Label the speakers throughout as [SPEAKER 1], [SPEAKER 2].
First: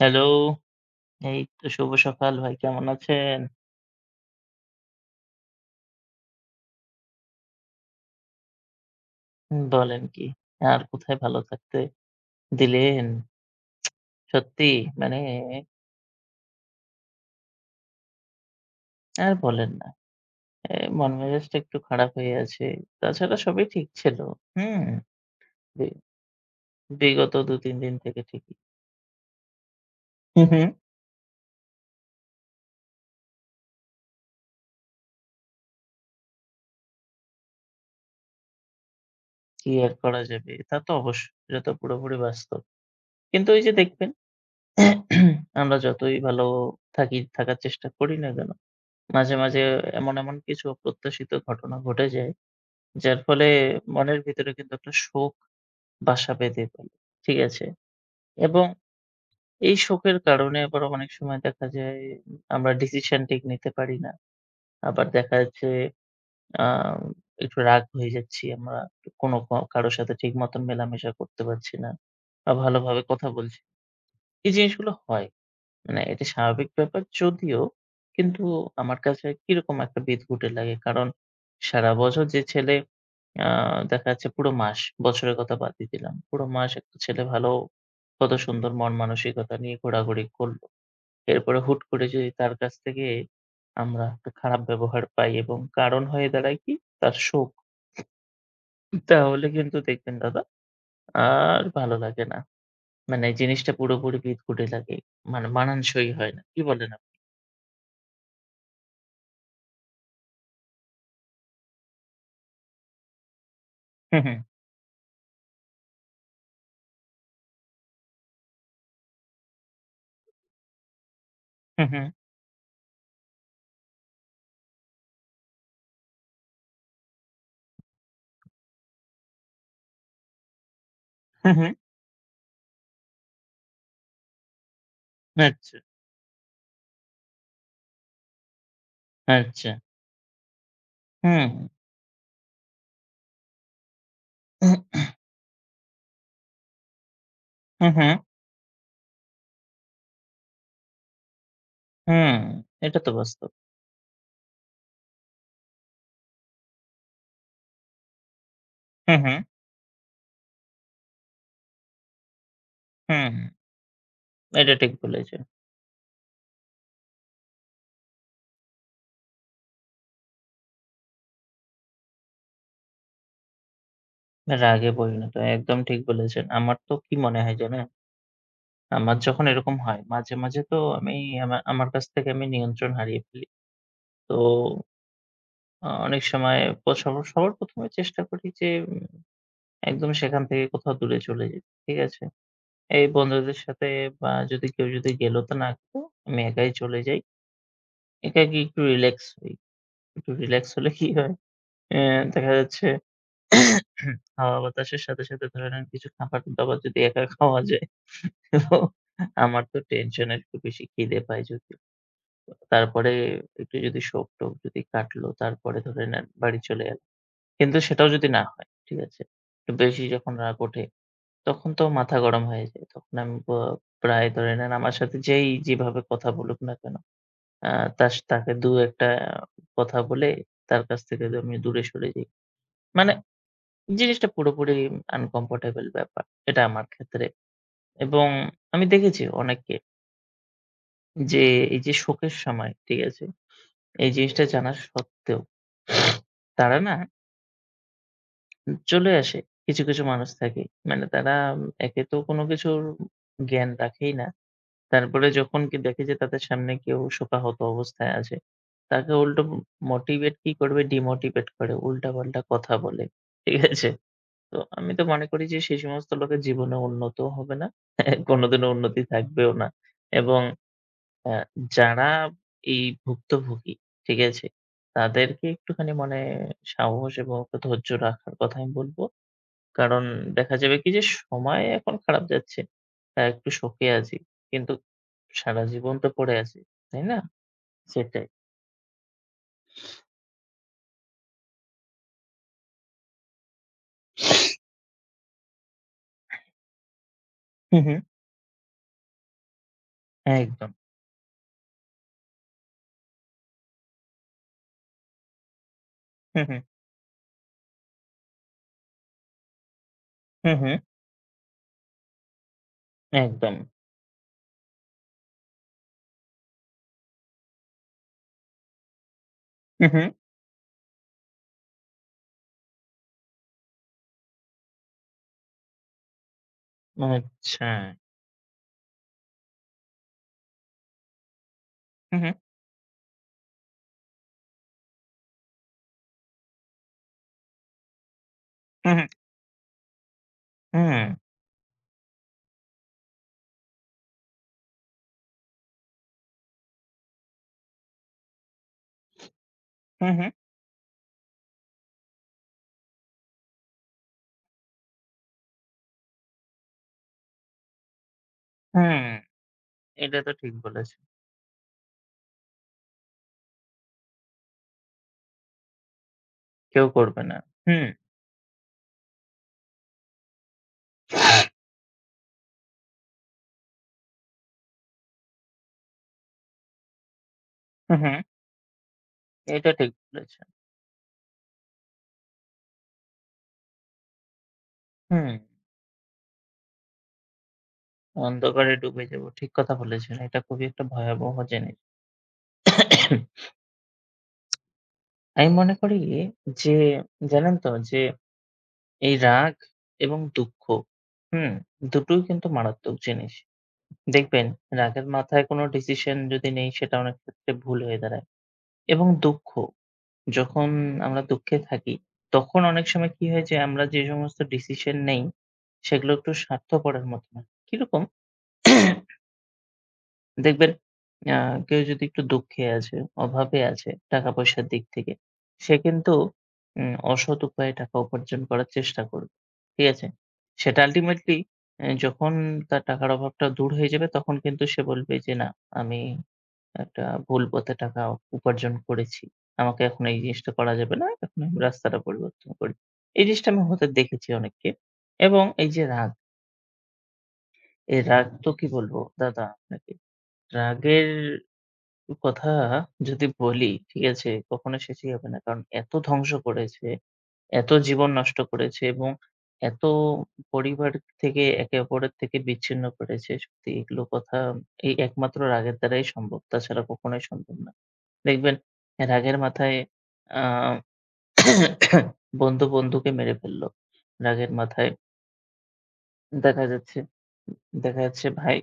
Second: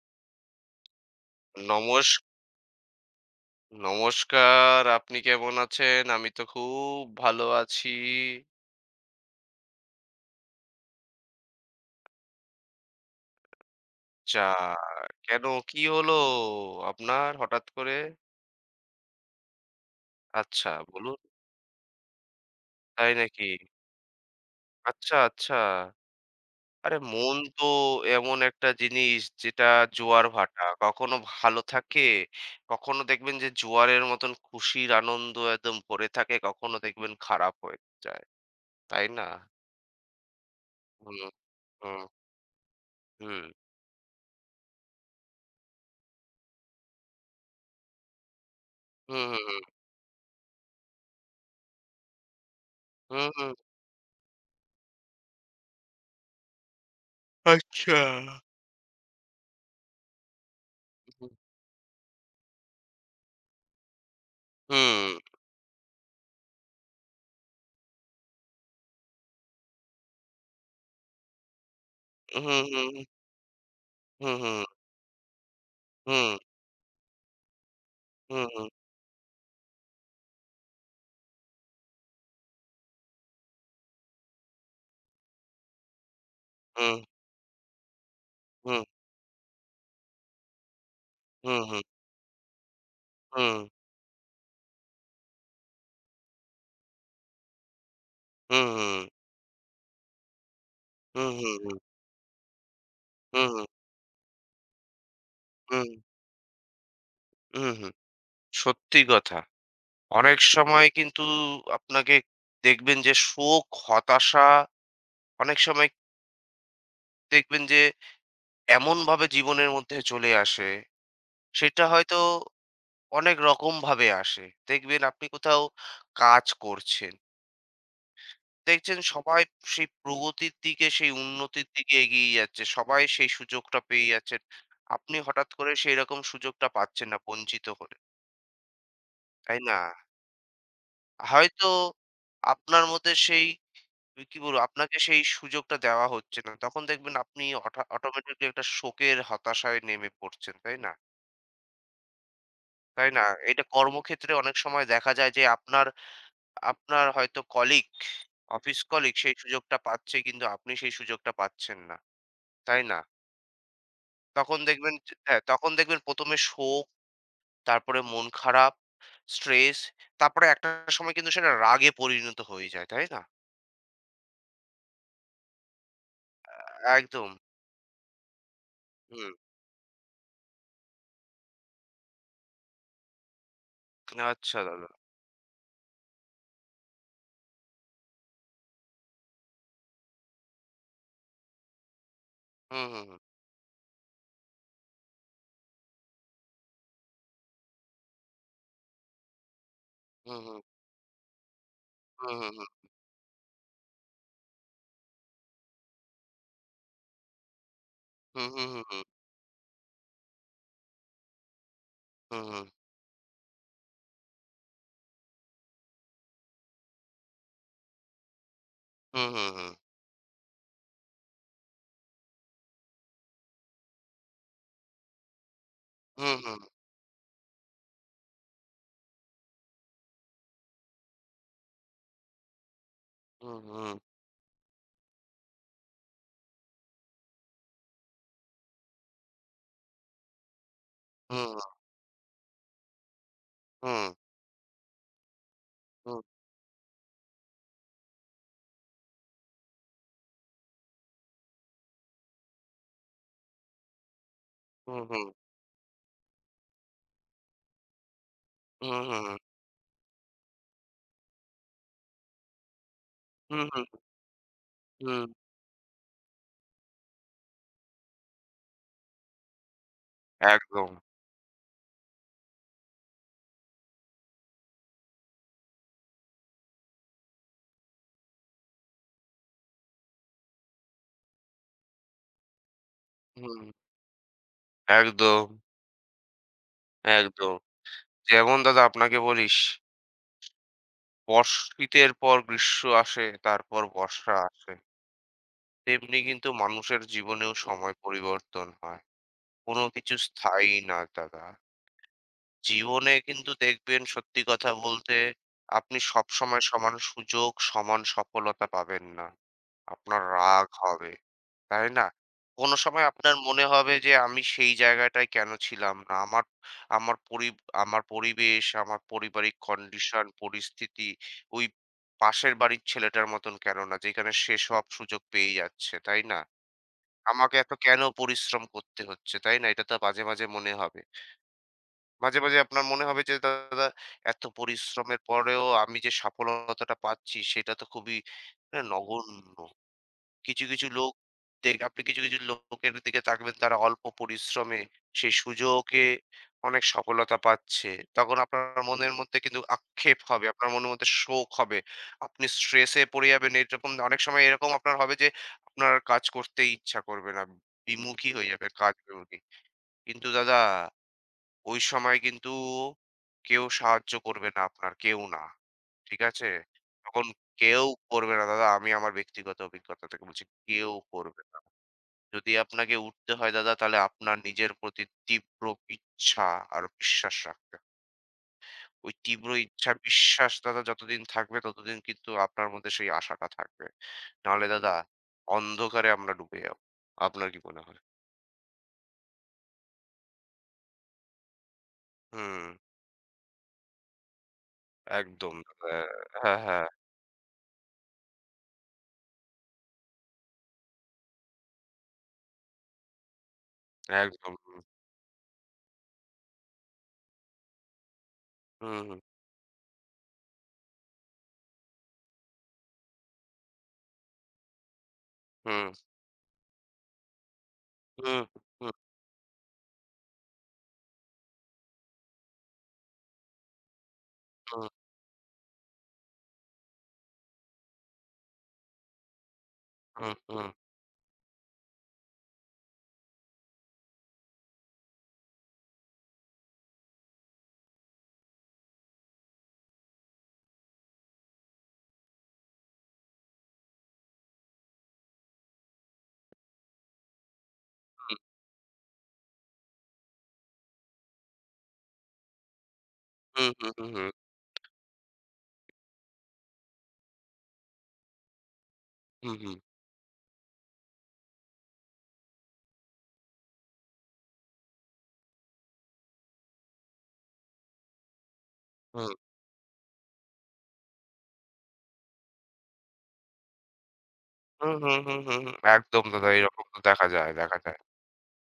[SPEAKER 1] Hello, এই তো শুভ
[SPEAKER 2] নমস
[SPEAKER 1] সকাল ভাই কেমন আছেন?
[SPEAKER 2] নমস্কার। আপনি কেমন আছেন? আমি তো খুব ভালো আছি।
[SPEAKER 1] হুম, বলেন কি? আর কোথায় ভালো থাকতে দিলেন?
[SPEAKER 2] যা
[SPEAKER 1] সত্যি মানে
[SPEAKER 2] কেন কি হলো আপনার হঠাৎ করে?
[SPEAKER 1] আর বলেন না।
[SPEAKER 2] আচ্ছা
[SPEAKER 1] এ মন
[SPEAKER 2] বলুন।
[SPEAKER 1] মেজাজটা একটু খারাপ হয়ে আছে।
[SPEAKER 2] তাই
[SPEAKER 1] তাছাড়া
[SPEAKER 2] নাকি?
[SPEAKER 1] সবই ঠিক ছিল। হুম,
[SPEAKER 2] আচ্ছা, আচ্ছা।
[SPEAKER 1] বি
[SPEAKER 2] আরে
[SPEAKER 1] বিগত
[SPEAKER 2] মন তো
[SPEAKER 1] ২-৩ দিন থেকে
[SPEAKER 2] এমন
[SPEAKER 1] ঠিকই।
[SPEAKER 2] একটা জিনিস যেটা জোয়ার
[SPEAKER 1] হুম,
[SPEAKER 2] ভাটা।
[SPEAKER 1] হুম।
[SPEAKER 2] কখনো ভালো থাকে, কখনো দেখবেন যে জোয়ারের মতন খুশির আনন্দ একদম ভরে থাকে, কখনো দেখবেন খারাপ হয়ে যায়। তাই না?
[SPEAKER 1] কি আর করা যাবে? তা তো
[SPEAKER 2] হুম,
[SPEAKER 1] অবশ্যই, এটা তো
[SPEAKER 2] হুম,
[SPEAKER 1] পুরোপুরি বাস্তব।
[SPEAKER 2] হুম,
[SPEAKER 1] কিন্তু ওই যে দেখবেন আমরা যতই ভালো থাকি, থাকার চেষ্টা করি না কেন,
[SPEAKER 2] হুম,
[SPEAKER 1] মাঝে,
[SPEAKER 2] হুম,
[SPEAKER 1] মাঝে
[SPEAKER 2] হুম,
[SPEAKER 1] এমন কিছু অপ্রত্যাশিত ঘটনা ঘটে যায় যার
[SPEAKER 2] হুম,
[SPEAKER 1] ফলে
[SPEAKER 2] হুম।
[SPEAKER 1] মনের ভিতরে কিন্তু একটা শোক বাসা বেঁধে ফেলে। ঠিক আছে?
[SPEAKER 2] আচ্ছা।
[SPEAKER 1] এবং এই শোকের কারণে আবার অনেক সময় দেখা যায় আমরা ডিসিশন ঠিক নিতে পারি না। আবার
[SPEAKER 2] হুম,
[SPEAKER 1] দেখা যাচ্ছে আ একটু রাগ হয়ে যাচ্ছি আমরা। কোনো কারো সাথে ঠিক মতন মেলামেশা করতে পারছি না বা
[SPEAKER 2] হুম,
[SPEAKER 1] ভালোভাবে কথা বলছি না।
[SPEAKER 2] হুম, হুম,
[SPEAKER 1] এই
[SPEAKER 2] হুম,
[SPEAKER 1] জিনিসগুলো হয়। মানে এটা
[SPEAKER 2] হুম,
[SPEAKER 1] স্বাভাবিক ব্যাপার যদিও কিন্তু
[SPEAKER 2] হুম,
[SPEAKER 1] আমার কাছে কিরকম একটা বিদঘুটে লাগে। কারণ সারা বছর যে ছেলে আ দেখা যাচ্ছে পুরো মাস, বছরের কথা বাদ দিয়ে দিলাম। পুরো মাস একটা
[SPEAKER 2] হুম,
[SPEAKER 1] ছেলে ভালো কত সুন্দর
[SPEAKER 2] হুম, হুম,
[SPEAKER 1] মন-মানসিকতা নিয়ে ঘোরাঘুরি করলো। এরপরে হুট করে যদি তার কাছ থেকে
[SPEAKER 2] হুম, হুম, হুম,
[SPEAKER 1] আমরা একটা খারাপ ব্যবহার পাই এবং কারণ হয়ে দাঁড়ায় কি? তার শোক। তাহলে কিন্তু দেখবেন দাদা
[SPEAKER 2] হুম, হুম,
[SPEAKER 1] আর ভালো লাগে না। মানে জিনিসটা পুরোপুরি বিদঘুটে লাগে। মানে মানানসই হয় না। কি বলেন আপনি?
[SPEAKER 2] হুম, হুম। সত্যি কথা। অনেক সময় কিন্তু আপনাকে দেখবেন যে শোক,
[SPEAKER 1] হু, হু,
[SPEAKER 2] হতাশা অনেক সময় দেখবেন যে এমনভাবে জীবনের মধ্যে চলে আসে, সেটা
[SPEAKER 1] হু, হু,
[SPEAKER 2] হয়তো অনেক রকমভাবে আসে। দেখবেন আপনি কোথাও কাজ করছেন। দেখছেন সবাই সেই প্রগতির দিকে, সেই
[SPEAKER 1] হু,
[SPEAKER 2] উন্নতির
[SPEAKER 1] হু।
[SPEAKER 2] দিকে এগিয়ে যাচ্ছে। সবাই সেই সুযোগটা পেয়ে যাচ্ছেন। আপনি হঠাৎ করে
[SPEAKER 1] আচ্ছা,
[SPEAKER 2] সেই রকম সুযোগটা পাচ্ছেন না বঞ্চিত হলেন। তাই
[SPEAKER 1] আচ্ছা।
[SPEAKER 2] না?
[SPEAKER 1] হুম,
[SPEAKER 2] হয়তো আপনার মধ্যে সেই কি বলবো? আপনাকে
[SPEAKER 1] হু,
[SPEAKER 2] সেই সুযোগটা দেওয়া হচ্ছে না। তখন দেখবেন আপনি
[SPEAKER 1] হু, হুম।
[SPEAKER 2] অটোমেটিক্যালি একটা শোকের হতাশায় নেমে পড়ছেন। তাই না?
[SPEAKER 1] হুম, এটা
[SPEAKER 2] তাই
[SPEAKER 1] তো
[SPEAKER 2] না?
[SPEAKER 1] বাস্তব।
[SPEAKER 2] এটা কর্মক্ষেত্রে অনেক সময় দেখা যায় যে আপনার আপনার হয়তো কলিগ, অফিস কলিগ
[SPEAKER 1] হু, হু,
[SPEAKER 2] সেই সুযোগটা পাচ্ছে কিন্তু আপনি সেই সুযোগটা পাচ্ছেন না। তাই না?
[SPEAKER 1] হুম।
[SPEAKER 2] তখন
[SPEAKER 1] এটা ঠিক
[SPEAKER 2] দেখবেন যে
[SPEAKER 1] বলেছেন।
[SPEAKER 2] হ্যাঁ, তখন দেখবেন ১ম এ শোক, তারপরে মন খারাপ, স্ট্রেস, তারপরে একটা সময় কিন্তু সেটা রাগে পরিণত হয়ে যায়, তাই না?
[SPEAKER 1] রাগে পরিণত হয়। একদম ঠিক বলেছেন। আমার তো কি
[SPEAKER 2] একদম।
[SPEAKER 1] মনে হয় জানেন? আমার
[SPEAKER 2] হুম।
[SPEAKER 1] যখন এরকম হয় মাঝে, মাঝে তো আমি আমার কাছ থেকে আমি নিয়ন্ত্রণ হারিয়ে ফেলি। তো
[SPEAKER 2] আচ্ছা দাদা।
[SPEAKER 1] অনেক সময় প সব সবার ১ম এ চেষ্টা করি যে একদম সেখান থেকে কোথাও দূরে চলে যেতে। ঠিক আছে?
[SPEAKER 2] হুম, হুম,
[SPEAKER 1] এই
[SPEAKER 2] হুম।
[SPEAKER 1] বন্ধুদের সাথে বা কেউ যদি গেলো তো না গেলো, আমি একাই চলে যাই। একাকী একটু রিল্যাক্স হই। একটু রিল্যাক্স হলে কি হয়? অ্যা
[SPEAKER 2] হুম,
[SPEAKER 1] দেখা
[SPEAKER 2] হুম, হুম,
[SPEAKER 1] যাচ্ছে হাওয়া বাতাসের সাথে, সাথে ধরে নেন কিছু খাবার কিন্তু আবার যদি একা খাওয়া যায়।
[SPEAKER 2] হুম, হুম,
[SPEAKER 1] তো
[SPEAKER 2] হুম,
[SPEAKER 1] আমার তো টেনশন একটু বেশি খিদে পায় যদিও।
[SPEAKER 2] হুম, হুম,
[SPEAKER 1] তারপরে একটু যদি শোক-টোক যদি কাটলো, তারপরে ধরে নেন বাড়ি চলে এলাম। কিন্তু সেটাও যদি না হয়, ঠিক আছে?
[SPEAKER 2] হুম, হুম,
[SPEAKER 1] একটু বেশি যখন রাগ ওঠে, তখন তো মাথা গরম হয়ে যায়। তখন আমি প্রায় ধরে নেন আমার সাথে যেই যেভাবে কথা
[SPEAKER 2] হুম, হুম,
[SPEAKER 1] বলুক না কেন, আ তাস তাকে ২ ১ টা কথা বলে তার কাছ থেকে আমি দূরে সরে যাই। মানে
[SPEAKER 2] হুম, হুম, হুম,
[SPEAKER 1] জিনিসটা পুরোপুরি আনকমফোর্টেবল ব্যাপার। এটা আমার ক্ষেত্রে এবং আমি দেখেছি অনেককে যে
[SPEAKER 2] হুম,
[SPEAKER 1] এই যে শোকের সময়, ঠিক আছে?
[SPEAKER 2] হুম,
[SPEAKER 1] এই জিনিসটা জানা সত্ত্বেও তারা না চলে আসে। কিছু, কিছু মানুষ থাকে। মানে তারা একে তো কোনো কিছুর জ্ঞান রাখেই না। তারপরে যখন কি দেখে যে তাদের সামনে কেউ শোকাহত অবস্থায় আছে, তাকে
[SPEAKER 2] হুম,
[SPEAKER 1] উল্টো মোটিভেট কি করবে ডিমোটিভেট করে উল্টাপাল্টা কথা বলে। ঠিক
[SPEAKER 2] হুম, হুম,
[SPEAKER 1] আছে? তো আমি তো মনে
[SPEAKER 2] হুম।
[SPEAKER 1] করি যে সেই সমস্ত লোকের জীবনে উন্নত হবে না। কোনোদিনও উন্নতি থাকবেও না। এবং
[SPEAKER 2] একদম।
[SPEAKER 1] আ যারা এই ভুক্তভোগী, ঠিক আছে? তাদেরকে একটুখানি মানে সাহস এবং একটা ধৈর্য রাখার কথা আমি বলব। কারণ দেখা যাবে কি যে সময় এখন খারাপ যাচ্ছে। একটু
[SPEAKER 2] হুম।
[SPEAKER 1] শোকে আছি। কিন্তু
[SPEAKER 2] একদম,
[SPEAKER 1] সারা জীবন তো পড়ে আছি। তাই না?
[SPEAKER 2] একদম।
[SPEAKER 1] সেটাই।
[SPEAKER 2] যেমন দাদা আপনাকে বলি, শীতের পর গ্রীষ্ম আসে, তারপর বর্ষা আসে। তেমনি কিন্তু মানুষের জীবনেও
[SPEAKER 1] হু, হু।
[SPEAKER 2] সময় পরিবর্তন হয়। কোনো কিছু
[SPEAKER 1] একদম।
[SPEAKER 2] স্থায়ী না দাদা। জীবনে কিন্তু দেখবেন সত্যি কথা বলতে আপনি
[SPEAKER 1] হু, হু,
[SPEAKER 2] সবসময় সমান সুযোগ, সমান সফলতা পাবেন না। আপনার
[SPEAKER 1] হু,
[SPEAKER 2] রাগ
[SPEAKER 1] হু।
[SPEAKER 2] হবে। তাই না? কোনো সময় আপনার
[SPEAKER 1] একদম।
[SPEAKER 2] মনে হবে যে আমি সেই জায়গাটায় কেন ছিলাম না? আমার আমার পরি আমার পরিবেশ, আমার পারিবারিক
[SPEAKER 1] হু, হু।
[SPEAKER 2] কন্ডিশন, পরিস্থিতি ওই পাশের বাড়ির ছেলেটার মতন কেন না যেখানে সে সব সুযোগ পেয়ে যাচ্ছে। তাই না? আমাকে
[SPEAKER 1] আচ্ছা।
[SPEAKER 2] এত কেন পরিশ্রম করতে হচ্ছে, তাই না? এটা তো মাঝে, মাঝে মনে হবে।
[SPEAKER 1] হু, হু,
[SPEAKER 2] মাঝে, মাঝে আপনার মনে হবে যে দাদা এত পরিশ্রমের পরেও আমি যে সফলতাটা পাচ্ছি সেটা তো খুবই মানে
[SPEAKER 1] হু, হু।
[SPEAKER 2] নগণ্য। কিছু, কিছু
[SPEAKER 1] হুম।
[SPEAKER 2] লোক দেখ আপনি কিছু, কিছু লোকের দিকে তাকাবেন তারা অল্প পরিশ্রমে সেই সুযোগে অনেক সফলতা পাচ্ছে। তখন আপনার মনের মধ্যে কিন্তু
[SPEAKER 1] হু,
[SPEAKER 2] আক্ষেপ
[SPEAKER 1] হু।
[SPEAKER 2] হবে। আপনার মনের মধ্যে শোক হবে। আপনি স্ট্রেস এ পড়ে যাবেন। এরকম অনেক সময় এরকম আপনার হবে যে আপনার কাজ করতেই ইচ্ছা করবে না। বিমুখী হয়ে যাবে কাজ
[SPEAKER 1] হুম,
[SPEAKER 2] বিমুখী।
[SPEAKER 1] এটা
[SPEAKER 2] কিন্তু
[SPEAKER 1] তো ঠিক
[SPEAKER 2] দাদা
[SPEAKER 1] বলেছেন।
[SPEAKER 2] ওই সময় কিন্তু কেউ সাহায্য করবে না আপনার, কেউ না। ঠিক আছে?
[SPEAKER 1] কেউ করবে
[SPEAKER 2] তখন
[SPEAKER 1] না।
[SPEAKER 2] কেউ
[SPEAKER 1] হুম,
[SPEAKER 2] করবে না দাদা। আমি আমার ব্যক্তিগত অভিজ্ঞতা থেকে বলছি, কেউ করবে না। যদি আপনাকে উঠতে হয় দাদা তাহলে আপনার নিজের প্রতি তীব্র ইচ্ছা আর বিশ্বাস রাখতে হবে।
[SPEAKER 1] হু, হুম।
[SPEAKER 2] ওই তীব্র
[SPEAKER 1] এটা
[SPEAKER 2] ইচ্ছা,
[SPEAKER 1] ঠিক বলেছেন।
[SPEAKER 2] বিশ্বাস দাদা যতদিন থাকবে ততদিন কিন্তু আপনার মধ্যে সেই আশাটা থাকবে। নাহলে দাদা
[SPEAKER 1] হুম,
[SPEAKER 2] অন্ধকারে আমরা ডুবে যাব। আপনার কি মনে হয়?
[SPEAKER 1] অন্ধকারে ডুবে যাব। ঠিক কথা বলেছেন। এটা খুবই একটা ভয়াবহ জিনিস।
[SPEAKER 2] হুম,
[SPEAKER 1] আমি
[SPEAKER 2] একদম
[SPEAKER 1] মনে
[SPEAKER 2] দাদা।
[SPEAKER 1] করি
[SPEAKER 2] হ্যাঁ,
[SPEAKER 1] যে
[SPEAKER 2] হ্যাঁ,
[SPEAKER 1] জানেন তো যে এই রাগ এবং দুঃখ, হুম, দুটোই কিন্তু মারাত্মক জিনিস। দেখবেন
[SPEAKER 2] একদম।
[SPEAKER 1] রাগের মাথায় কোনো ডিসিশন যদি নেই সেটা অনেক ক্ষেত্রে ভুল হয়ে দাঁড়ায়।
[SPEAKER 2] হুম,
[SPEAKER 1] এবং
[SPEAKER 2] হুম,
[SPEAKER 1] দুঃখ, যখন আমরা দুঃখে থাকি তখন অনেক সময় কি হয় যে আমরা যে সমস্ত ডিসিশন নেই
[SPEAKER 2] হুম।
[SPEAKER 1] সেগুলো একটু স্বার্থপরের মতো না। কিরকম?
[SPEAKER 2] হুম, হুম,
[SPEAKER 1] দেখবেন আ কেউ যদি একটু দুঃখে আছে, অভাবে আছে টাকা-পয়সার দিক
[SPEAKER 2] হুম,
[SPEAKER 1] থেকে, সে কিন্তু অসৎ উপায়ে টাকা উপার্জন করার চেষ্টা করবে। ঠিক আছে?
[SPEAKER 2] হুম, হুম,
[SPEAKER 1] সেটা আল্টিমেটলি যখন তার টাকার অভাবটা দূর হয়ে যাবে তখন কিন্তু সে বলবে যে, "না, আমি একটা ভুল পথে টাকা উপার্জন করেছি। আমাকে এখন এই জিনিসটা করা যাবে না। এখন আমি রাস্তাটা পরিবর্তন করি।" এই জিনিসটা আমি হতে দেখেছি অনেককে। এবং এই যে রাগ এই রাগ তো কি বলবো দাদা আপনাকে। রাগের কথা যদি
[SPEAKER 2] হুম,
[SPEAKER 1] বলি,
[SPEAKER 2] হুম,
[SPEAKER 1] ঠিক
[SPEAKER 2] হুম,
[SPEAKER 1] আছে? কখনো শেষই হবে না। কারণ এত ধ্বংস করেছে, এত জীবন নষ্ট করেছে এবং
[SPEAKER 2] হুম, হুম, হুম, হুম,
[SPEAKER 1] এত পরিবার থেকে একে অপরের থেকে বিচ্ছিন্ন করেছে। সত্যি এগুলো কথা এই একমাত্র রাগের দ্বারাই সম্ভব। তাছাড়া কখনোই সম্ভব না। দেখবেন রাগের মাথায় আ বন্ধু বন্ধুকে মেরে ফেললো। রাগের মাথায়
[SPEAKER 2] হুম, হুম, হুম, হুম। একদম দাদা
[SPEAKER 1] দেখা
[SPEAKER 2] এরকম তো
[SPEAKER 1] যাচ্ছে
[SPEAKER 2] দেখা যায়, দেখা যায়।
[SPEAKER 1] দেখা যাচ্ছে ভাই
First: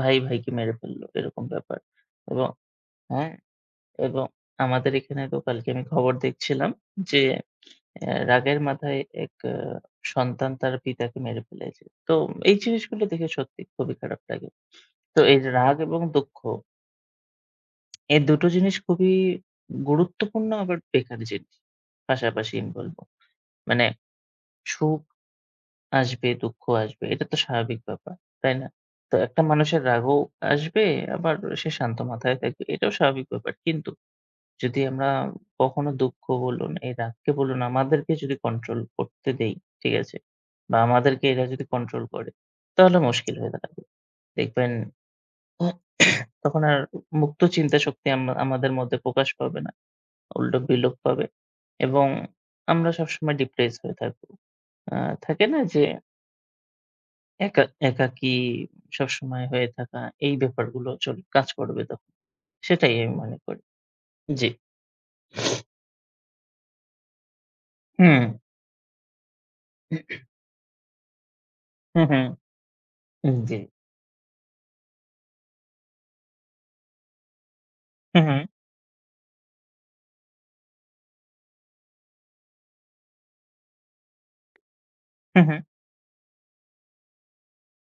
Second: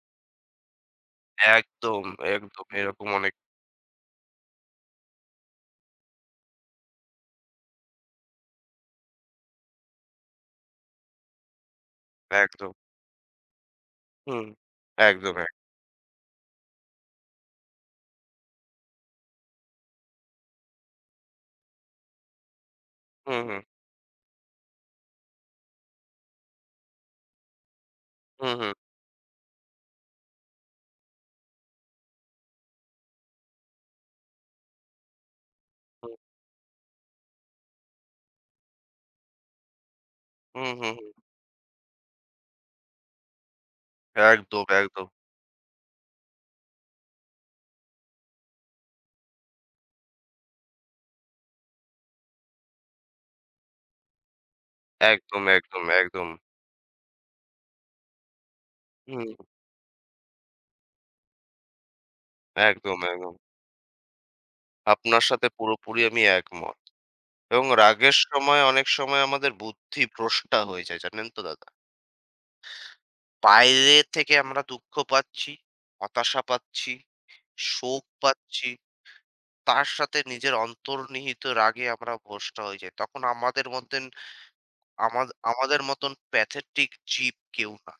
[SPEAKER 1] ভাই ভাইকে মেরে ফেললো এরকম ব্যাপার।
[SPEAKER 2] একদম,
[SPEAKER 1] এবং
[SPEAKER 2] একদম এরকম অনেক
[SPEAKER 1] হ্যাঁ, এবং আমাদের এখানে তো কালকে আমি খবর দেখছিলাম যে রাগের মাথায় এক সন্তান তার পিতাকে মেরে ফেলেছে। তো এই
[SPEAKER 2] একদম।
[SPEAKER 1] জিনিসগুলো দেখে সত্যি খুবই খারাপ
[SPEAKER 2] হুম,
[SPEAKER 1] লাগে। তো
[SPEAKER 2] একদম
[SPEAKER 1] এই
[SPEAKER 2] এক
[SPEAKER 1] রাগ এবং দুঃখ এই দুটো জিনিস খুবই গুরুত্বপূর্ণ আবার বেকার জিনিস। পাশাপাশি আমি বলব।
[SPEAKER 2] হুম, হুম,
[SPEAKER 1] মানে সুখ আসবে, দুঃখ আসবে। এটা তো স্বাভাবিক ব্যাপার,
[SPEAKER 2] হুম,
[SPEAKER 1] তাই না?
[SPEAKER 2] হুম,
[SPEAKER 1] তো একটা মানুষের রাগও আসবে, আবার সে শান্ত মাথায় থাকবে। এটাও স্বাভাবিক ব্যাপার। কিন্তু যদি আমরা কখনো
[SPEAKER 2] হুম,
[SPEAKER 1] দুঃখ বলুন, এই রাগকে বলুন, আমাদেরকে যদি কন্ট্রোল করতে দেই, ঠিক আছে?
[SPEAKER 2] হুম,
[SPEAKER 1] বা
[SPEAKER 2] হুম, হুম।
[SPEAKER 1] আমাদেরকে এরা যদি কন্ট্রোল করে, তাহলে মুশকিল হয়ে দাঁড়াবে।
[SPEAKER 2] একদম,
[SPEAKER 1] দেখবেন
[SPEAKER 2] একদম,
[SPEAKER 1] তখন আর মুক্ত চিন্তা শক্তি আমাদের মধ্যে প্রকাশ পাবে না। উল্টো বিলোপ পাবে এবং আমরা সবসময় ডিপ্রেস হয়ে থাকবো। আ
[SPEAKER 2] একদম,
[SPEAKER 1] থাকে না যে
[SPEAKER 2] একদম, একদম।
[SPEAKER 1] একা একাকী
[SPEAKER 2] হুম,
[SPEAKER 1] সবসময় হয়ে থাকা এই ব্যাপারগুলো কাজ করবে তখন। সেটাই
[SPEAKER 2] একদম,
[SPEAKER 1] আমি
[SPEAKER 2] একদম।
[SPEAKER 1] মনে করি। জি।
[SPEAKER 2] আপনার সাথে পুরোপুরি আমি একমত। এবং রাগের
[SPEAKER 1] হুম,
[SPEAKER 2] সময় অনেক সময় আমাদের বুদ্ধি ভ্রষ্টা হয়ে যায় জানেন তো দাদা?
[SPEAKER 1] হুম, হুম, হুম, জি।
[SPEAKER 2] বাইরে থেকে আমরা দুঃখ পাচ্ছি, হতাশা পাচ্ছি, শোক
[SPEAKER 1] হুম, হুম,
[SPEAKER 2] পাচ্ছি। তার সাথে নিজের অন্তর্নিহিত রাগে আমরা ভ্রষ্ট হয়ে যাই। তখন আমা
[SPEAKER 1] হুম, হুম।
[SPEAKER 2] আমাদের মতন প্যাথেটিক জীব কেউ না।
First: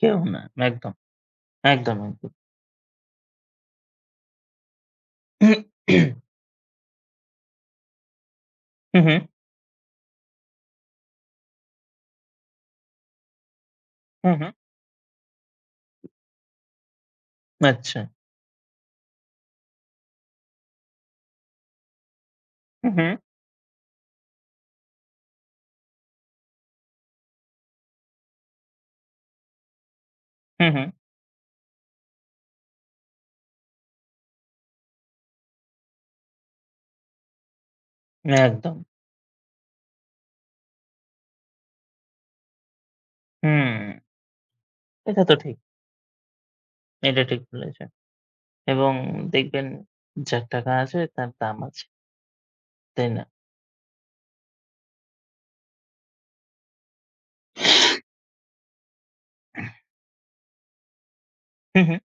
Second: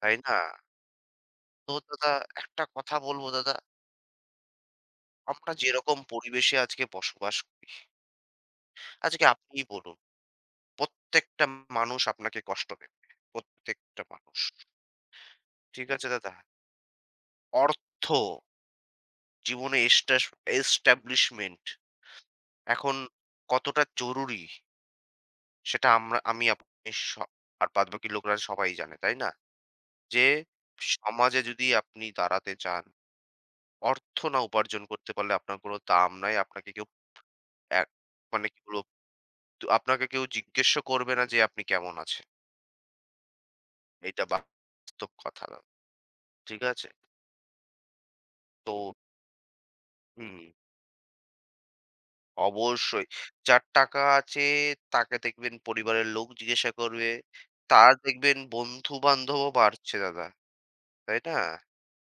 [SPEAKER 2] তাই
[SPEAKER 1] কেউ
[SPEAKER 2] না?
[SPEAKER 1] না। একদম,
[SPEAKER 2] তো
[SPEAKER 1] একদম,
[SPEAKER 2] দাদা
[SPEAKER 1] একদম।
[SPEAKER 2] একটা কথা বলব দাদা, আমরা
[SPEAKER 1] হুম,
[SPEAKER 2] যেরকম পরিবেশে আজকে বসবাস করি,
[SPEAKER 1] হুম,
[SPEAKER 2] আজকে আপনিই বলুন। প্রত্যেকটা মানুষ আপনাকে কষ্ট দেবে। প্রত্যেকটা
[SPEAKER 1] হুম,
[SPEAKER 2] মানুষ।
[SPEAKER 1] হুম।
[SPEAKER 2] ঠিক আছে দাদা?
[SPEAKER 1] আচ্ছা।
[SPEAKER 2] অর্থ, জীবনে এস্টাবলিশমেন্ট
[SPEAKER 1] হুম,
[SPEAKER 2] এখন
[SPEAKER 1] হুম,
[SPEAKER 2] কতটা জরুরি সেটা আমরা আমি আপনি স আর বাদবাকি লোকরা সবাই জানে, তাই না? যে
[SPEAKER 1] হুম, হুম।
[SPEAKER 2] সমাজে যদি আপনি দাঁড়াতে চান, অর্থ না উপার্জন করতে পারলে আপনার কোনো দাম নাই। আপনাকে কেউ এক মানে কি
[SPEAKER 1] একদম।
[SPEAKER 2] বলব, আপনাকে কেউ জিজ্ঞেসও করবে না যে আপনি কেমন আছেন।
[SPEAKER 1] হুম,
[SPEAKER 2] এটা বাস্তব
[SPEAKER 1] এটা তো
[SPEAKER 2] কথা।
[SPEAKER 1] ঠিক।
[SPEAKER 2] না, ঠিক আছে?
[SPEAKER 1] এটা ঠিক বলেছেন।
[SPEAKER 2] তো
[SPEAKER 1] এবং দেখবেন
[SPEAKER 2] হুম,
[SPEAKER 1] যার টাকা আছে তার দাম আছে।
[SPEAKER 2] অবশ্যই।
[SPEAKER 1] তাই না?
[SPEAKER 2] যার টাকা আছে তাকে দেখবেন পরিবারের লোক জিজ্ঞাসা করবে। তার দেখবেন বন্ধু-বান্ধবও বাড়ছে দাদা। তাই না?
[SPEAKER 1] হুম, হুম।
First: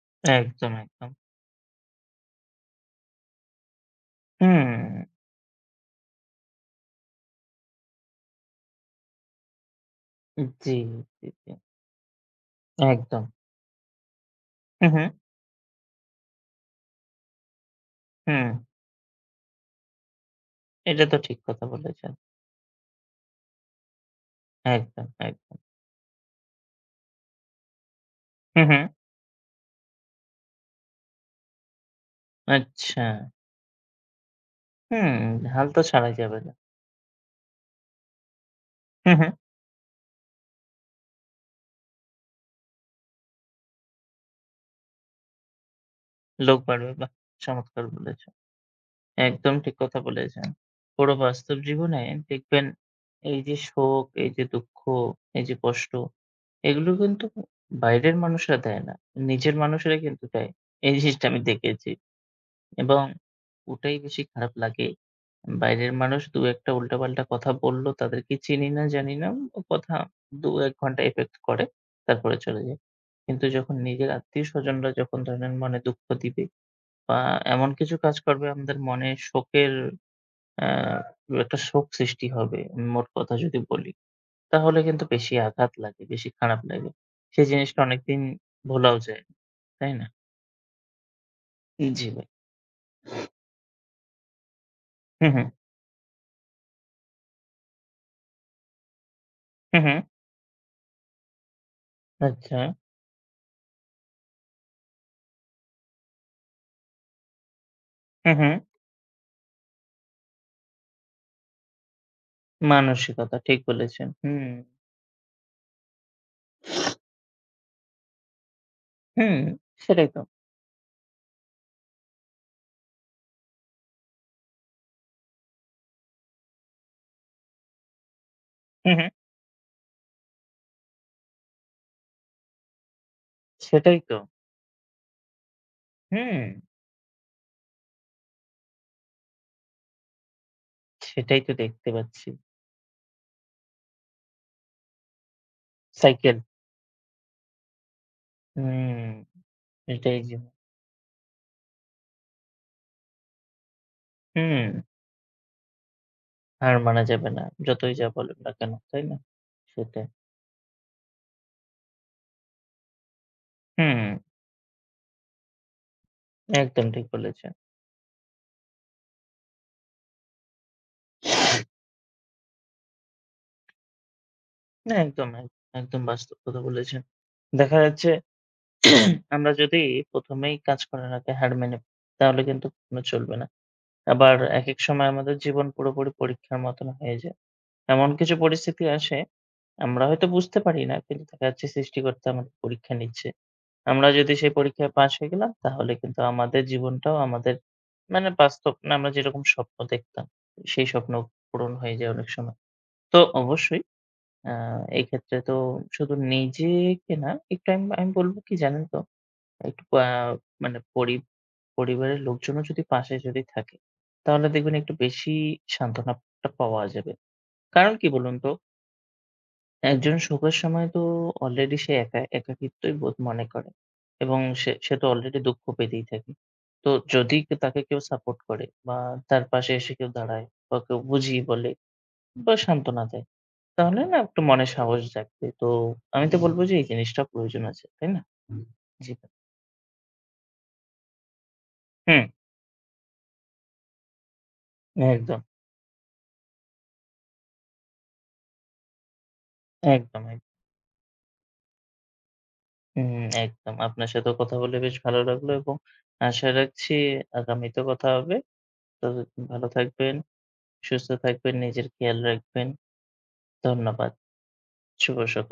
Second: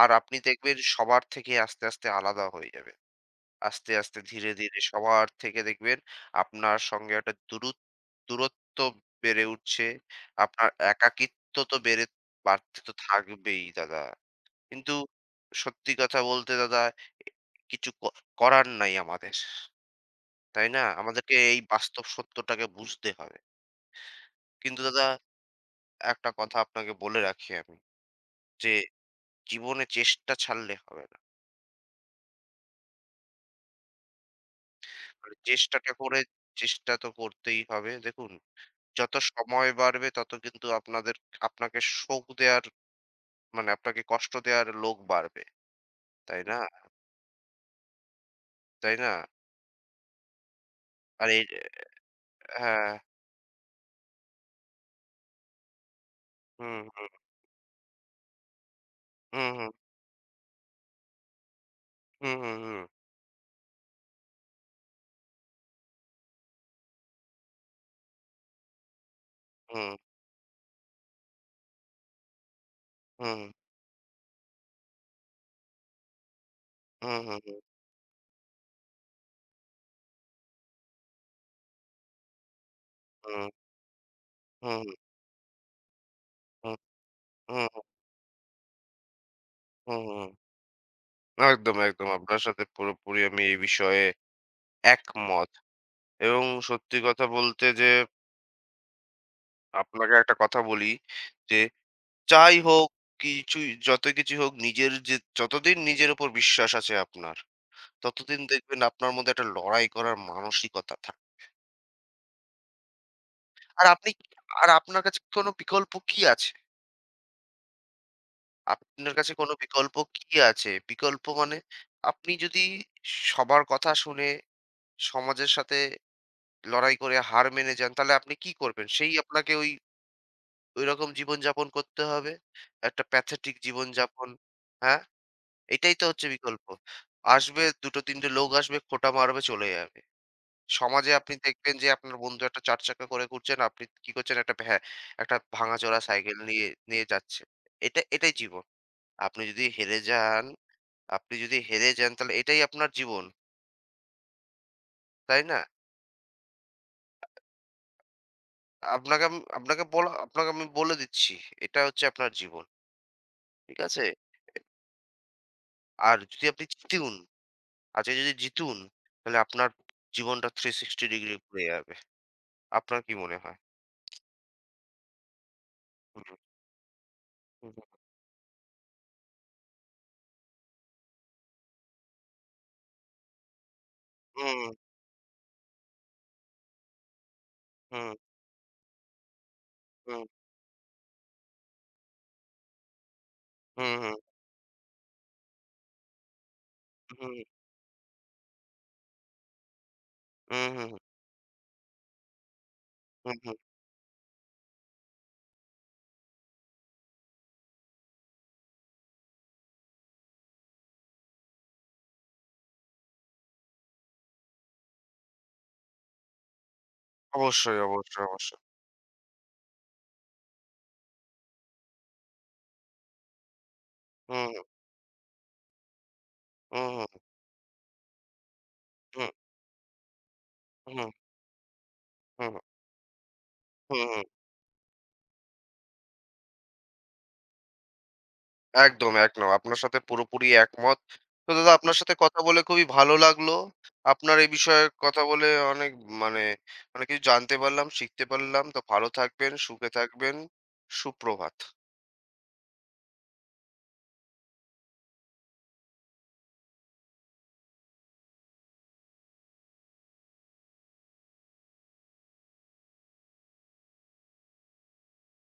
[SPEAKER 2] আর আপনি
[SPEAKER 1] একদম,
[SPEAKER 2] দেখবেন
[SPEAKER 1] একদম।
[SPEAKER 2] সবার থেকে আস্তে, আস্তে আলাদা হয়ে যাবেন। আস্তে, আস্তে ধীরে, ধীরে
[SPEAKER 1] হুম।
[SPEAKER 2] সবার থেকে দেখবেন আপনার সঙ্গে একটা দূরত্ব বেড়ে উঠছে। আপনার
[SPEAKER 1] জি, জি, জি।
[SPEAKER 2] একাকিত্ব তো বেড়ে বাড়তে তো
[SPEAKER 1] একদম।
[SPEAKER 2] থাকবেই দাদা।
[SPEAKER 1] হুম,
[SPEAKER 2] কিন্তু
[SPEAKER 1] হুম।
[SPEAKER 2] সত্যি কথা বলতে দাদা এ কিছু ক
[SPEAKER 1] হুম,
[SPEAKER 2] করার নাই আমাদের। তাই না?
[SPEAKER 1] এটা তো
[SPEAKER 2] আমাদেরকে
[SPEAKER 1] ঠিক
[SPEAKER 2] এই
[SPEAKER 1] কথা
[SPEAKER 2] বাস্তব
[SPEAKER 1] বলেছেন।
[SPEAKER 2] সত্যটাকে বুঝতে হবে। কিন্তু দাদা
[SPEAKER 1] একদম, একদম।
[SPEAKER 2] একটা কথা আপনাকে বলে রাখি আমি
[SPEAKER 1] হুম,
[SPEAKER 2] যে
[SPEAKER 1] হুম।
[SPEAKER 2] জীবনে চেষ্টা ছাড়লে হবে না।
[SPEAKER 1] আচ্ছা। হুম,
[SPEAKER 2] আর
[SPEAKER 1] হাল তো
[SPEAKER 2] চেষ্টাটা
[SPEAKER 1] ছাড়াই
[SPEAKER 2] করে
[SPEAKER 1] যাবে না।
[SPEAKER 2] চেষ্টা তো করতেই হবে। দেখুন, যত
[SPEAKER 1] হুম, হুম।
[SPEAKER 2] সময় বাড়বে তত কিন্তু আপনাদের আপনাকে শোক দেয়ার মানে আপনাকে কষ্ট দেয়ার লোক বাড়বে। তাই না?
[SPEAKER 1] লোক বাড়বে। বাহ! চমৎকার বলেছেন।
[SPEAKER 2] তাই না?
[SPEAKER 1] একদম ঠিক কথা বলেছেন। পুরো
[SPEAKER 2] আর এই
[SPEAKER 1] বাস্তব জীবনে দেখবেন
[SPEAKER 2] হ্যাঁ।
[SPEAKER 1] এই যে শোক, এই যে দুঃখ, এই যে কষ্ট
[SPEAKER 2] হুম,
[SPEAKER 1] এগুলো
[SPEAKER 2] হুম,
[SPEAKER 1] কিন্তু বাইরের মানুষরা দেয় না।
[SPEAKER 2] হুম,
[SPEAKER 1] নিজের
[SPEAKER 2] হুম,
[SPEAKER 1] মানুষেরা কিন্তু দেয়। এই জিনিসটা আমি দেখেছি
[SPEAKER 2] হুম, হুম,
[SPEAKER 1] এবং ওটাই বেশি খারাপ লাগে। বাইরের মানুষ দু-একটা উল্টাপাল্টা কথা বলল, তাদেরকে চিনি না, জানি না। ও
[SPEAKER 2] হুম,
[SPEAKER 1] কথা ২-১ ঘন্টা effect করে। তারপরে চলে যাই।
[SPEAKER 2] হুম,
[SPEAKER 1] কিন্তু যখন নিজের আত্মীয়স্বজনরা যখন ধরেন মনে দুঃখ দিবে
[SPEAKER 2] হুম,
[SPEAKER 1] বা
[SPEAKER 2] হুম, হুম,
[SPEAKER 1] এমন কিছু কাজ করবে আমাদের মনে শোকের আ একটা শোক সৃষ্টি হবে, মোট কথা যদি বলি। তাহলে
[SPEAKER 2] হুম,
[SPEAKER 1] কিন্তু বেশি আঘাত লাগে, বেশি খারাপ
[SPEAKER 2] হুম,
[SPEAKER 1] লাগে। সেই জিনিসটা অনেকদিন ভোলাও যায় না। তাই
[SPEAKER 2] হুম,
[SPEAKER 1] না?
[SPEAKER 2] হুম। একদম,
[SPEAKER 1] জি
[SPEAKER 2] একদম।
[SPEAKER 1] ভাই।
[SPEAKER 2] আপনার সাথে পুরোপুরি আমি এই বিষয়ে
[SPEAKER 1] হু, হু।
[SPEAKER 2] একমত। এবং সত্যি কথা বলতে যে
[SPEAKER 1] হু, হু।
[SPEAKER 2] আপনাকে একটা কথা বলি যে যাই
[SPEAKER 1] আচ্ছা।
[SPEAKER 2] হোক, কিছুই যত কিছুই হোক নিজের যে যতদিন নিজের উপর বিশ্বাস আছে আপনার,
[SPEAKER 1] হু,
[SPEAKER 2] ততদিন
[SPEAKER 1] হু।
[SPEAKER 2] দেখবেন আপনার মধ্যে একটা লড়াই করার মানসিকতা থাকে।
[SPEAKER 1] মানসিকতা ঠিক
[SPEAKER 2] আর
[SPEAKER 1] বলেছেন।
[SPEAKER 2] আপনি
[SPEAKER 1] হুম।
[SPEAKER 2] আর আপনার কাছে কোনো বিকল্প কি আছে? আপনার কাছে
[SPEAKER 1] হুম।
[SPEAKER 2] কোনো বিকল্প
[SPEAKER 1] সেটাই তো।
[SPEAKER 2] কি আছে? বিকল্প মানে আপনি যদি সবার কথা শুনে সমাজের সাথে লড়াই করে হার মেনে যান, তাহলে আপনি কি করবেন?
[SPEAKER 1] হু, হু।
[SPEAKER 2] সেই আপনাকে ওই ঐরকম জীবনযাপন করতে হবে। একটা প্যাথেটিক
[SPEAKER 1] সেটাই তো।
[SPEAKER 2] জীবনযাপন। হ্যাঁ? এটাই তো হচ্ছে
[SPEAKER 1] হুম।
[SPEAKER 2] বিকল্প। আসবে ২ ৩ টে লোক আসবে, খোঁটা মারবে, চলে যাবে। সমাজে আপনি
[SPEAKER 1] সেটাই তো
[SPEAKER 2] দেখবেন যে
[SPEAKER 1] দেখতে
[SPEAKER 2] আপনার
[SPEAKER 1] পাচ্ছি।
[SPEAKER 2] বন্ধু একটা ৪ চাকা করে ঘুরছেন, আপনি কি করছেন? একটা ভাঙাচোরা
[SPEAKER 1] সাইকেল।
[SPEAKER 2] সাইকেল নিয়ে নিয়ে যাচ্ছে। এটা এটাই জীবন।
[SPEAKER 1] হুম।
[SPEAKER 2] আপনি যদি হেরে
[SPEAKER 1] এটাই
[SPEAKER 2] যান
[SPEAKER 1] জীবন।
[SPEAKER 2] আপনি যদি হেরে যান তাহলে এটাই আপনার জীবন।
[SPEAKER 1] হুম।
[SPEAKER 2] তাই না?
[SPEAKER 1] হার মানা যাবে না। যতই যা বলুন না কেন, তাই না?
[SPEAKER 2] আপনাকে আম আপনাকে
[SPEAKER 1] সেটাই।
[SPEAKER 2] বলা আপনাকে আমি বলে দিচ্ছি। এটা হচ্ছে আপনার জীবন। ঠিক
[SPEAKER 1] হুম।
[SPEAKER 2] আছে? আর যদি আপনি
[SPEAKER 1] একদম ঠিক
[SPEAKER 2] জিতুন,
[SPEAKER 1] বলেছেন।
[SPEAKER 2] আজকে যদি জিতুন তাহলে আপনার জীবনটা ৩৬০ ডিগ্রি ঘুরে যাবে। আপনার কি মনে
[SPEAKER 1] না একদম, এক একদম
[SPEAKER 2] হয়?
[SPEAKER 1] বাস্তব কথা বলেছেন।
[SPEAKER 2] হুম,
[SPEAKER 1] দেখা যাচ্ছে আমরা যদি ১ম এই কাজ করার আগে হার মেনে নিই, তাহলে কিন্তু কখনো চলবে না। আবার একেক সময় আমাদের জীবন পুরোপুরি পরীক্ষার মতন হয়ে যায়। এমন
[SPEAKER 2] হুম,
[SPEAKER 1] কিছু পরিস্থিতি আসে আমরা
[SPEAKER 2] হুম,
[SPEAKER 1] হয়তো বুঝতে পারি না। কিন্তু দেখা যাচ্ছে সৃষ্টিকর্তা আমাদের পরীক্ষা নিচ্ছে।
[SPEAKER 2] হুম,
[SPEAKER 1] আমরা
[SPEAKER 2] হুম,
[SPEAKER 1] যদি সেই পরীক্ষায় পাশ হয়ে গেলাম তাহলে কিন্তু আমাদের জীবনটাও
[SPEAKER 2] হুম,
[SPEAKER 1] আমাদের মানে বাস্তব না আমরা যেরকম স্বপ্ন দেখতাম
[SPEAKER 2] হুম, হুম,
[SPEAKER 1] সেই
[SPEAKER 2] হুম, হুম।
[SPEAKER 1] স্বপ্ন পূরণ হয়ে যায় অনেক সময়। তো
[SPEAKER 2] হুম।
[SPEAKER 1] অবশ্যই আ এই ক্ষেত্রে তো শুধু নিজেকে না একটু আমি, আমি বলব কি জানেন তো? একটু আ মানে পরি পরিবারের লোকজনও যদি পাশে যদি থাকে তাহলে দেখবেন একটু বেশি সান্ত্বনাটা পাওয়া যাবে।
[SPEAKER 2] অবশ্যই,
[SPEAKER 1] কারণ কি
[SPEAKER 2] অবশ্যই,
[SPEAKER 1] বলুন তো?
[SPEAKER 2] অবশ্যই।
[SPEAKER 1] একজন শোকের সময় তো অলরেডি সে একা একাকিত্বই বোধ মনে করে এবং
[SPEAKER 2] হুম,
[SPEAKER 1] সে সে তো অলরেডি দুঃখ পেতেই থাকে।
[SPEAKER 2] হুম,
[SPEAKER 1] তো
[SPEAKER 2] হুম,
[SPEAKER 1] যদি তাকে কেউ সাপোর্ট করে বা
[SPEAKER 2] হুম,
[SPEAKER 1] তার পাশে এসে কেউ দাঁড়ায় বা কেউ
[SPEAKER 2] হুম,
[SPEAKER 1] বুঝিয়ে বলে বা
[SPEAKER 2] হুম,
[SPEAKER 1] সান্ত্বনা দেয়,
[SPEAKER 2] হুম,
[SPEAKER 1] তাহলে না
[SPEAKER 2] হুম।
[SPEAKER 1] একটু মনে সাহস জাগবে। তো আমি তো বলব যে এই জিনিসটা প্রয়োজন আছে, তাই না? জি।
[SPEAKER 2] একদম,
[SPEAKER 1] ভাই।
[SPEAKER 2] একদম। আপনার সাথে পুরোপুরি একমত। তো দাদা আপনার সাথে
[SPEAKER 1] হুম,
[SPEAKER 2] কথা বলে খুবই ভালো লাগলো। আপনার এই বিষয়ে কথা
[SPEAKER 1] একদম,
[SPEAKER 2] বলে অনেক মানে অনেক কিছু জানতে পারলাম, শিখতে পারলাম। তো ভালো থাকবেন, সুখে
[SPEAKER 1] একদম,
[SPEAKER 2] থাকবেন।
[SPEAKER 1] এক
[SPEAKER 2] সুপ্রভাত।
[SPEAKER 1] হুম, একদম। আপনার সাথেও কথা বলে বেশ ভালো লাগলো এবং আশা রাখছি আগামীতেও কথা হবে। ততদিন ভালো থাকবেন। সুস্থ থাকবেন, নিজের খেয়াল রাখবেন। ধন্যবাদ। শুভ সক